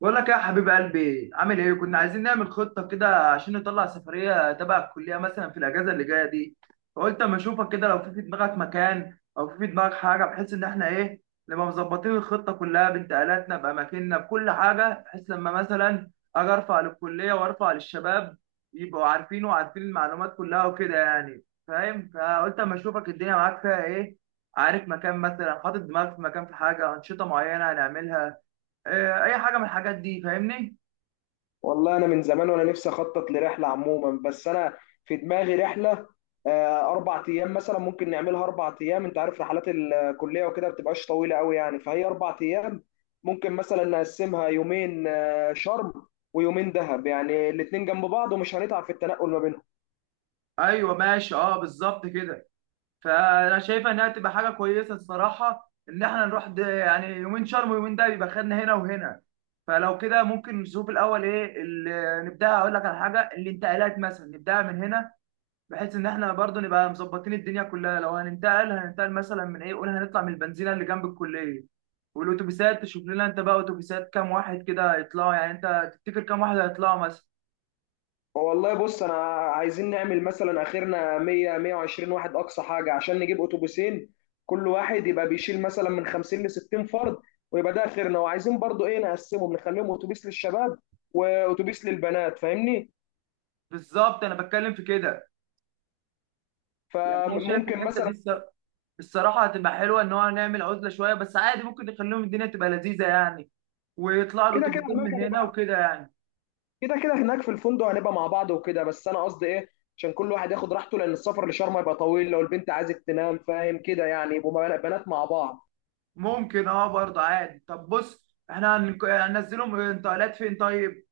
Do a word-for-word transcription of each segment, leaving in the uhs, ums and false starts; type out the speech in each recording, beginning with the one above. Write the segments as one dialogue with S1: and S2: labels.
S1: بقول لك إيه يا حبيب قلبي، عامل ايه؟ كنا عايزين نعمل خطه كده عشان نطلع سفريه تبع الكليه مثلا في الاجازه اللي جايه دي. فقلت اما اشوفك كده لو في في دماغك مكان او في في دماغك حاجه، بحيث ان احنا ايه، نبقى مظبطين الخطه كلها بانتقالاتنا باماكننا بكل حاجه، بحيث لما مثلا اجي ارفع للكليه وارفع للشباب يبقوا عارفين، وعارفين المعلومات كلها وكده يعني، فاهم. فقلت اما اشوفك الدنيا معاك فيها ايه، عارف مكان مثلا، حاطط دماغك في مكان، في حاجه، انشطه معينه هنعملها، آه، اي حاجه من الحاجات دي، فاهمني.
S2: والله انا من زمان وانا نفسي اخطط لرحله عموما بس انا في دماغي رحله. آه، اربع ايام مثلا ممكن نعملها اربع ايام. انت عارف رحلات الكليه وكده بتبقاش طويله قوي، يعني فهي اربع ايام ممكن مثلا نقسمها يومين آه، شرم ويومين دهب، يعني الاتنين جنب بعض ومش هنتعب في التنقل ما بينهم.
S1: ايوه ماشي، اه بالظبط كده. فانا شايفه انها تبقى حاجه كويسه الصراحه، ان احنا نروح ده يعني يومين شرم ويومين ده، يبقى خدنا هنا وهنا. فلو كده ممكن نشوف الاول ايه اللي نبدا، اقول لك على حاجه، الانتقالات مثلا نبداها من هنا، بحيث ان احنا برضو نبقى مظبطين الدنيا كلها. لو هننتقل هننتقل مثلا من ايه، قول هنطلع من البنزينه اللي جنب الكليه، والاتوبيسات تشوف لنا انت بقى اتوبيسات كام واحد كده هيطلعوا، يعني انت تفتكر كام واحد هيطلعوا مثلا.
S2: والله بص انا عايزين نعمل مثلا اخرنا مية مية وعشرين واحد اقصى حاجه عشان نجيب اتوبيسين، كل واحد يبقى بيشيل مثلا من خمسين ل ستين فرد، ويبقى ده اخرنا. وعايزين برضو ايه، نقسمهم نخليهم اتوبيس للشباب واتوبيس للبنات، فاهمني؟
S1: بالظبط انا بتكلم في كده. يعني انا شايف
S2: فممكن
S1: الحته
S2: مثلا
S1: دي الص- الصراحه هتبقى حلوه، ان هو نعمل عزله شويه بس عادي، ممكن نخليهم الدنيا تبقى لذيذه يعني، ويطلع له
S2: كده كده
S1: تبسيم
S2: هناك
S1: من هنا
S2: هنبقى.
S1: وكده يعني.
S2: كده كده هناك في الفندق هنبقى مع بعض وكده، بس انا قصدي ايه، عشان كل واحد ياخد راحته، لان السفر لشرم هيبقى طويل، لو البنت عايزه تنام فاهم كده، يعني يبقوا بنات مع بعض.
S1: ممكن اه برضه عادي. طب بص احنا هنك- هننزلهم انتقالات فين؟ طيب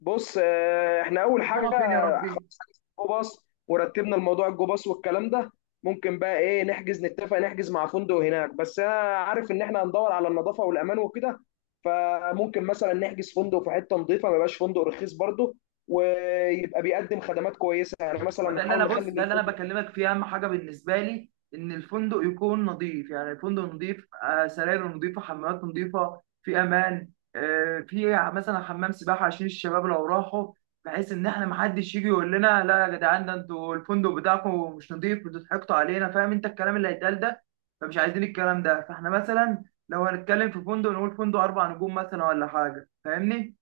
S2: بص آه، احنا اول حاجه
S1: اقامه فين يا ربي؟
S2: خلاص حجزنا الجو باص ورتبنا الموضوع الجو باص والكلام ده. ممكن بقى ايه، نحجز نتفق نحجز مع فندق هناك، بس انا عارف ان احنا هندور على النظافه والامان وكده. فممكن مثلا نحجز فندق في حته نظيفه، ما يبقاش فندق رخيص برضه، ويبقى بيقدم خدمات كويسه. يعني
S1: هو
S2: مثلا
S1: ده اللي
S2: نحاول
S1: انا، بص
S2: نخلي ان
S1: ده اللي انا
S2: الفندق
S1: بكلمك فيه، اهم حاجه بالنسبه لي ان الفندق يكون نظيف، يعني الفندق نظيف، آه، سراير نظيفه، حمامات نظيفه، في امان، آه، في مثلا حمام سباحه عشان الشباب لو راحوا، بحيث ان احنا محدش يجي يقول لنا لا يا جدعان، ده انتوا الفندق بتاعكم مش نظيف، انتوا ضحكتوا علينا، فاهم انت الكلام اللي هيتقال ده. فمش عايزين الكلام ده. فاحنا مثلا لو هنتكلم في فندق نقول فندق اربع نجوم مثلا ولا حاجه، فاهمني.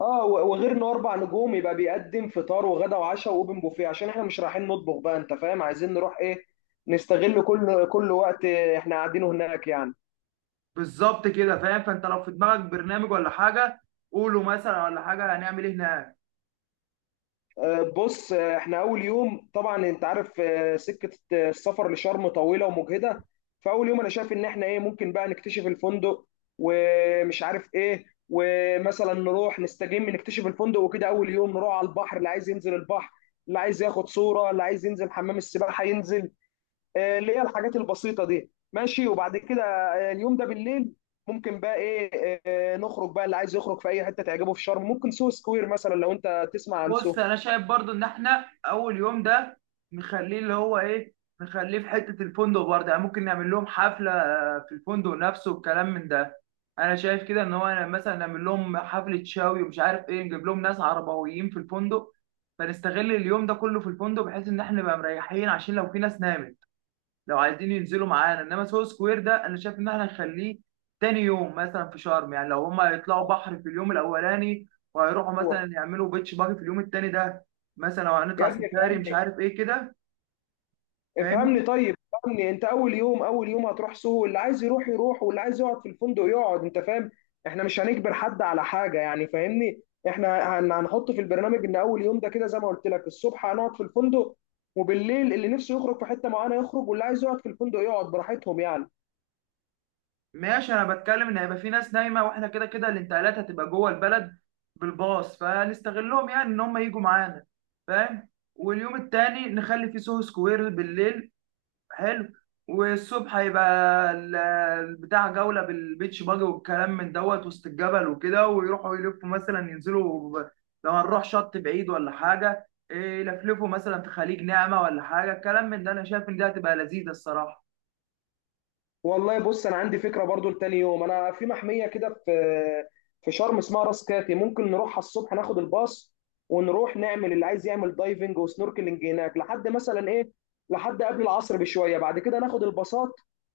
S2: اه و- وغير انه اربع نجوم يبقى بيقدم فطار وغدا وعشاء واوبن بوفيه، عشان احنا مش رايحين نطبخ بقى انت فاهم. عايزين نروح ايه، نستغل كل كل وقت احنا قاعدينه هناك يعني.
S1: بالظبط كده، فاهم. فانت لو في دماغك برنامج ولا حاجه، قوله مثلا ولا حاجه، هنعمل ايه هناك.
S2: آه، بص آه، احنا اول يوم طبعا انت عارف، آه، سكه آه، السفر لشرم طويله ومجهده. فاول يوم انا شايف ان احنا ايه، ممكن بقى نكتشف الفندق ومش عارف ايه، ومثلا نروح نستجم نكتشف الفندق وكده. اول يوم نروح على البحر، اللي عايز ينزل البحر، اللي عايز ياخد صوره، اللي عايز ينزل حمام السباحه ينزل، آه، اللي هي الحاجات البسيطه دي ماشي. وبعد كده آه، اليوم ده بالليل ممكن بقى ايه، آه، نخرج بقى اللي عايز يخرج في اي حته تعجبه في شرم. ممكن سو سكوير مثلا، لو انت تسمع عن
S1: بص
S2: سو
S1: انا شايف برضو ان احنا اول يوم ده نخليه اللي هو ايه، نخليه في حته الفندق برضه يعني. ممكن نعمل لهم حفله آه، في الفندق نفسه والكلام من ده. انا شايف كده ان هو مثلا نعمل لهم حفله شاوي ومش عارف ايه، نجيب لهم ناس عربويين في الفندق، فنستغل اليوم ده كله في الفندق، بحيث ان احنا نبقى مريحين عشان لو في ناس نامت. لو عايزين ينزلوا معانا، انما سو سكوير ده انا شايف ان احنا نخليه تاني يوم مثلا في شرم، يعني لو هما هيطلعوا بحر في اليوم الاولاني، وهيروحوا مثلا
S2: هو.
S1: يعملوا بيتش باجي في اليوم التاني ده، مثلا لو
S2: يا
S1: هنطلع
S2: ابني
S1: سفاري مش
S2: افهمني،
S1: عارف ايه كده،
S2: افهمني
S1: فاهمني.
S2: طيب افهمني، انت اول يوم، اول يوم هتروح سوهو، اللي عايز يروح يروح واللي عايز يقعد في الفندق يقعد، انت فاهم. احنا مش هنجبر حد على حاجه يعني، فاهمني. احنا هن- هنحط في البرنامج ان اول يوم ده كده زي ما قلت لك الصبح هنقعد في الفندق، وبالليل اللي نفسه يخرج في حته معينه يخرج، واللي عايز يقعد في الفندق يقعد براحتهم يعني.
S1: ماشي، انا بتكلم ان هيبقى في ناس نايمه، واحنا كده كده الانتقالات هتبقى جوه البلد بالباص، فنستغلهم يعني ان هم يجوا معانا، فاهم. واليوم التاني نخلي فيه سوهو سكوير بالليل، حلو. والصبح هيبقى ال- البتاع جولة بالبيتش باجي والكلام من دوت، وسط الجبل وكده، ويروحوا يلفوا مثلا ينزلوا ب- لو هنروح شط بعيد ولا حاجة إيه، يلفلفوا مثلا في خليج نعمة ولا حاجة، الكلام من ده، أنا شايف إن دي هتبقى لذيذة الصراحة.
S2: والله بص انا عندي فكره برضو لتاني يوم. انا في محميه كده في في شرم اسمها راس كاتي، ممكن نروحها الصبح ناخد الباص، ونروح نعمل اللي عايز يعمل دايفنج وسنوركلينج هناك لحد مثلا ايه، لحد قبل العصر بشويه. بعد كده ناخد الباصات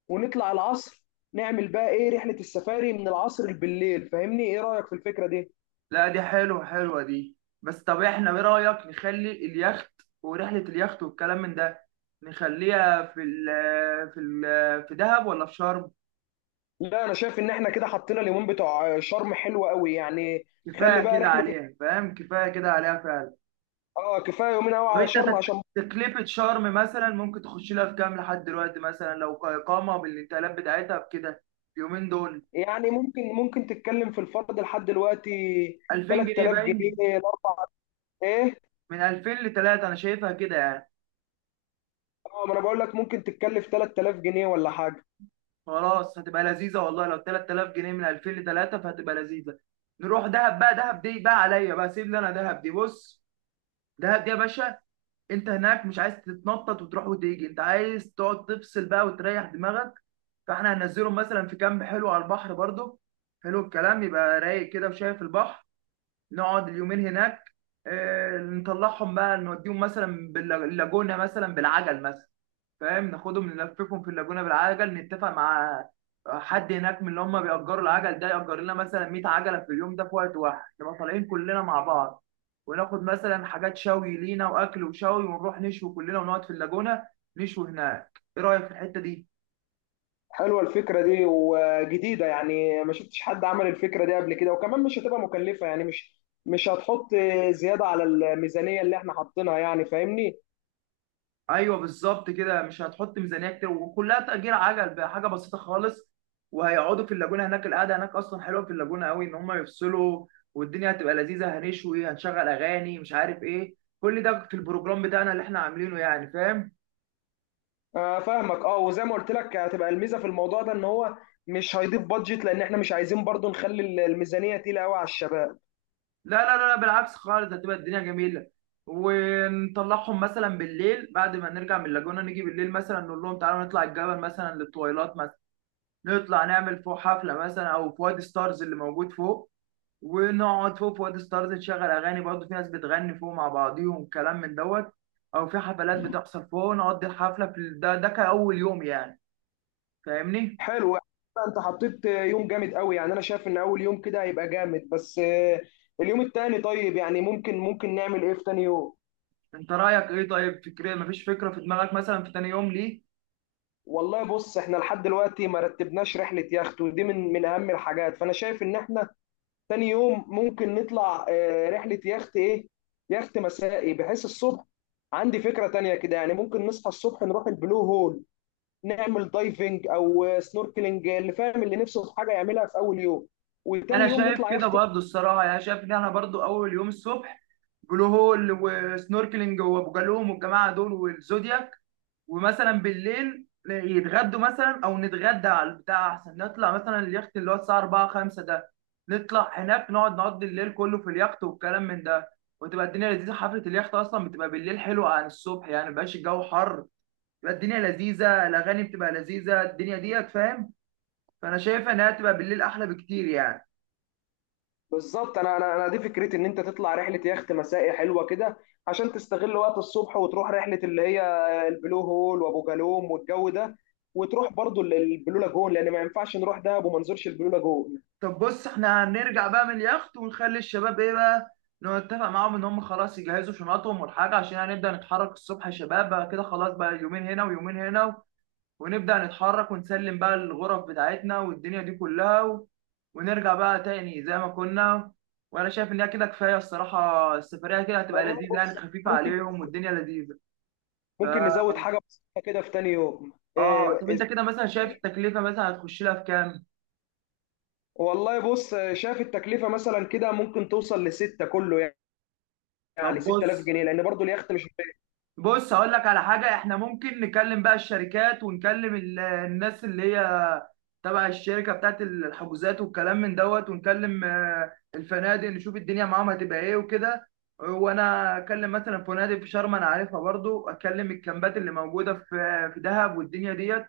S2: ونطلع العصر، نعمل بقى ايه، رحله السفاري من العصر بالليل. فاهمني، ايه رايك في الفكره دي؟
S1: لا دي حلوة، حلوة دي. بس طب إحنا، إيه رأيك نخلي اليخت ورحلة اليخت والكلام من ده، نخليها في ال في ال في دهب ولا في شرم؟
S2: لا انا شايف ان احنا كده حطينا اليومين بتوع شرم حلوة قوي يعني. خلي
S1: كفاية
S2: بقى
S1: كده
S2: رحله.
S1: عليها فاهم، كفاية كده عليها فعلا.
S2: اه كفايه يومين قوي على
S1: وانت
S2: شرم
S1: تك-
S2: عشان.
S1: تكلفة شرم مثلا ممكن تخش لها في كام لحد دلوقتي، مثلا لو كإقامة بالانتقالات بتاعتها بكده اليومين دول؟
S2: يعني ممكن ممكن تتكلم في الفرد لحد دلوقتي
S1: ألفين جنيه
S2: 3000
S1: باين.
S2: جنيه الاربع. ايه؟
S1: من ألفين ل تلاتة، انا شايفها كده يعني.
S2: اه، ما انا بقول لك ممكن تتكلف ثلاثة آلاف جنيه ولا حاجه.
S1: خلاص هتبقى لذيذة والله، لو تلات آلاف جنيه، من ألفين ل تلات آلاف فهتبقى لذيذة. نروح دهب بقى، دهب دي بقى عليا بقى، سيب لي انا دهب دي، بص. دهب دي يا باشا، انت هناك مش عايز تتنطط وتروح وتيجي، انت عايز تقعد تفصل بقى وتريح دماغك. فاحنا هننزلهم مثلا في كامب حلو على البحر برضو، حلو الكلام، يبقى رايق كده وشايف البحر. نقعد اليومين هناك، آه، نطلعهم بقى، نوديهم مثلا باللاجونة مثلا، بالعجل مثلا، فاهم. ناخدهم نلففهم في اللاجونة بالعجل، نتفق مع حد هناك من اللي هم بيأجروا العجل ده يأجر لنا مثلا 100 عجلة في اليوم ده في وقت واحد، نبقى طالعين كلنا مع بعض، وناخد مثلا حاجات شوي لينا وأكل وشوي، ونروح نشوي كلنا ونقعد في اللاجونة، نشوي هناك. إيه رأيك في الحتة دي؟
S2: حلوه الفكره دي وجديده، يعني ما شفتش حد عمل الفكره دي قبل كده، وكمان مش هتبقى مكلفه، يعني مش مش هتحط زياده على الميزانيه اللي احنا حاطينها يعني، فاهمني.
S1: ايوه بالظبط كده. مش هتحط ميزانيه كتير، وكلها تأجير عجل بقى، حاجه بسيطه خالص. وهيقعدوا في اللاجونه هناك، القعده هناك اصلا حلوه في اللاجونه قوي، ان هم يفصلوا والدنيا هتبقى لذيذه، هنشوي، هنشغل اغاني مش عارف ايه، كل ده في البروجرام بتاعنا اللي احنا عاملينه يعني، فاهم.
S2: آه فاهمك. اه وزي ما قلت لك هتبقى الميزه في الموضوع ده ان هو مش هيضيف بادجت، لان احنا مش عايزين برضو نخلي الميزانيه تقيله قوي على الشباب.
S1: لا لا لا لا، بالعكس خالص، هتبقى الدنيا جميله. ونطلعهم مثلا بالليل بعد ما نرجع من اللاجونه، نيجي بالليل مثلا نقول لهم تعالوا نطلع الجبل مثلا، للطويلات مثلا، نطلع نعمل فوق حفله مثلا، او في وادي ستارز اللي موجود فوق، ونقعد فوق في وادي ستارز، تشغل اغاني برضه، في ناس بتغني فوق مع بعضيهم كلام من دوت، او في حفلات بتحصل فوق، نقضي الحفله في ال- ده ده كاول يوم يعني، فاهمني.
S2: حلو. انت حطيت يوم جامد قوي، يعني انا شايف ان اول يوم كده هيبقى جامد. بس آه، اليوم التاني طيب، يعني ممكن ممكن نعمل ايه في تاني يوم؟
S1: انت رايك ايه طيب فكريا، مفيش فكره في دماغك مثلا في تاني يوم ليه؟
S2: والله بص احنا لحد دلوقتي ما رتبناش رحلة يخت، ودي من من اهم الحاجات. فانا شايف ان احنا تاني يوم ممكن نطلع آه، رحلة يخت ايه، يخت مسائي بحيث الصبح. عندي فكرة تانية كده، يعني ممكن نصحى الصبح نروح البلو هول نعمل دايفنج او آه، سنوركلينج، اللي فاهم اللي نفسه في حاجة يعملها في اول يوم، وتاني
S1: انا
S2: يوم
S1: شايف
S2: نطلع
S1: كده
S2: يخت.
S1: برضه الصراحه، يعني شايف ان احنا برضه اول يوم الصبح، بلو هول وسنوركلينج وابو جالوم والجماعه دول والزودياك، ومثلا بالليل يتغدوا مثلا او نتغدى على البتاع، احسن نطلع مثلا اليخت اللي هو الساعه أربعة خمسة ده، نطلع هناك نقعد نقضي الليل كله في اليخت والكلام من ده. وتبقى الدنيا لذيذه، حفله اليخت اصلا بتبقى بالليل حلوه عن الصبح يعني، مبقاش الجو حر، بتبقى الدنيا لذيذه، الاغاني بتبقى لذيذه، الدنيا ديت فاهم. فانا شايفه انها تبقى بالليل احلى بكتير يعني.
S2: بالظبط. انا انا انا دي فكرتي، ان انت تطلع رحله يخت مسائي حلوه كده، عشان تستغل وقت الصبح وتروح رحله اللي هي البلو هول وابو جالوم والجو ده، وتروح برضو ال- البلو لاجون، لان ما ينفعش نروح دهب وما نزورش البلو لاجون.
S1: طب بص احنا هنرجع بقى من اليخت، ونخلي الشباب ايه بقى، نتفق معاهم ان هم خلاص يجهزوا شنطهم والحاجه، عشان هنبدا نتحرك الصبح يا شباب بقى كده، خلاص بقى يومين هنا ويومين هنا، ونبدا نتحرك ونسلم بقى الغرف بتاعتنا والدنيا دي كلها، و... ونرجع بقى تاني زي ما كنا. وانا شايف ان هي كده كفايه الصراحه، السفريه كده هتبقى
S2: والله
S1: لذيذه يعني،
S2: بص
S1: خفيفه
S2: ممكن،
S1: عليهم والدنيا لذيذه. ف
S2: ممكن نزود حاجه بسيطه كده في تاني يوم
S1: اه
S2: إيه،
S1: طب انت
S2: إيه،
S1: كده مثلا شايف التكلفه مثلا هتخش لها في كام؟
S2: والله بص شايف التكلفه مثلا كده ممكن توصل لستة كله، يعني
S1: طب
S2: 6000
S1: بص،
S2: جنيه لان برضو اليخت مش.
S1: بص هقول لك على حاجة، احنا ممكن نكلم بقى الشركات ونكلم ال- الناس اللي هي تبع الشركة بتاعت الحجوزات والكلام من دوت، ونكلم آه، الفنادق، نشوف الدنيا معاهم هتبقى ايه وكده. وانا اكلم مثلا فنادق في شرم انا عارفها، برضو اكلم الكامبات اللي موجودة في آه، في دهب والدنيا ديت.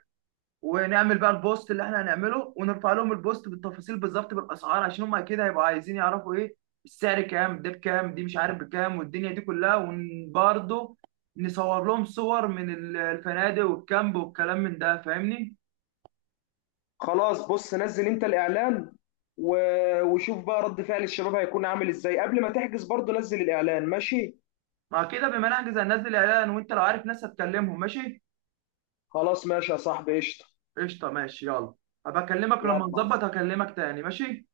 S1: ونعمل بقى البوست اللي احنا هنعمله، ونرفع لهم البوست بالتفاصيل بالظبط بالاسعار، عشان هم اكيد هيبقوا عايزين يعرفوا ايه السعر، كام ده، بكام دي، مش عارف بكام، والدنيا دي كلها. وبرضه نصور لهم صور من ال- الفنادق والكامب والكلام من ده، فاهمني.
S2: خلاص بص نزل انت الاعلان، و- وشوف بقى رد فعل الشباب هيكون عامل ازاي قبل ما تحجز. برضو نزل الاعلان ماشي.
S1: مع كده بما نحجز هننزل اعلان، وانت لو عارف ناس هتكلمهم ماشي.
S2: خلاص ماشي يا صاحبي، قشطة.
S1: قشطه ماشي يلا، هبقى اكلمك لما
S2: يلا مع الس-
S1: نظبط، هكلمك تاني ماشي.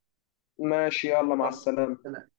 S2: ماشي يلا مع
S1: يلا
S2: السلامة.
S1: سلام.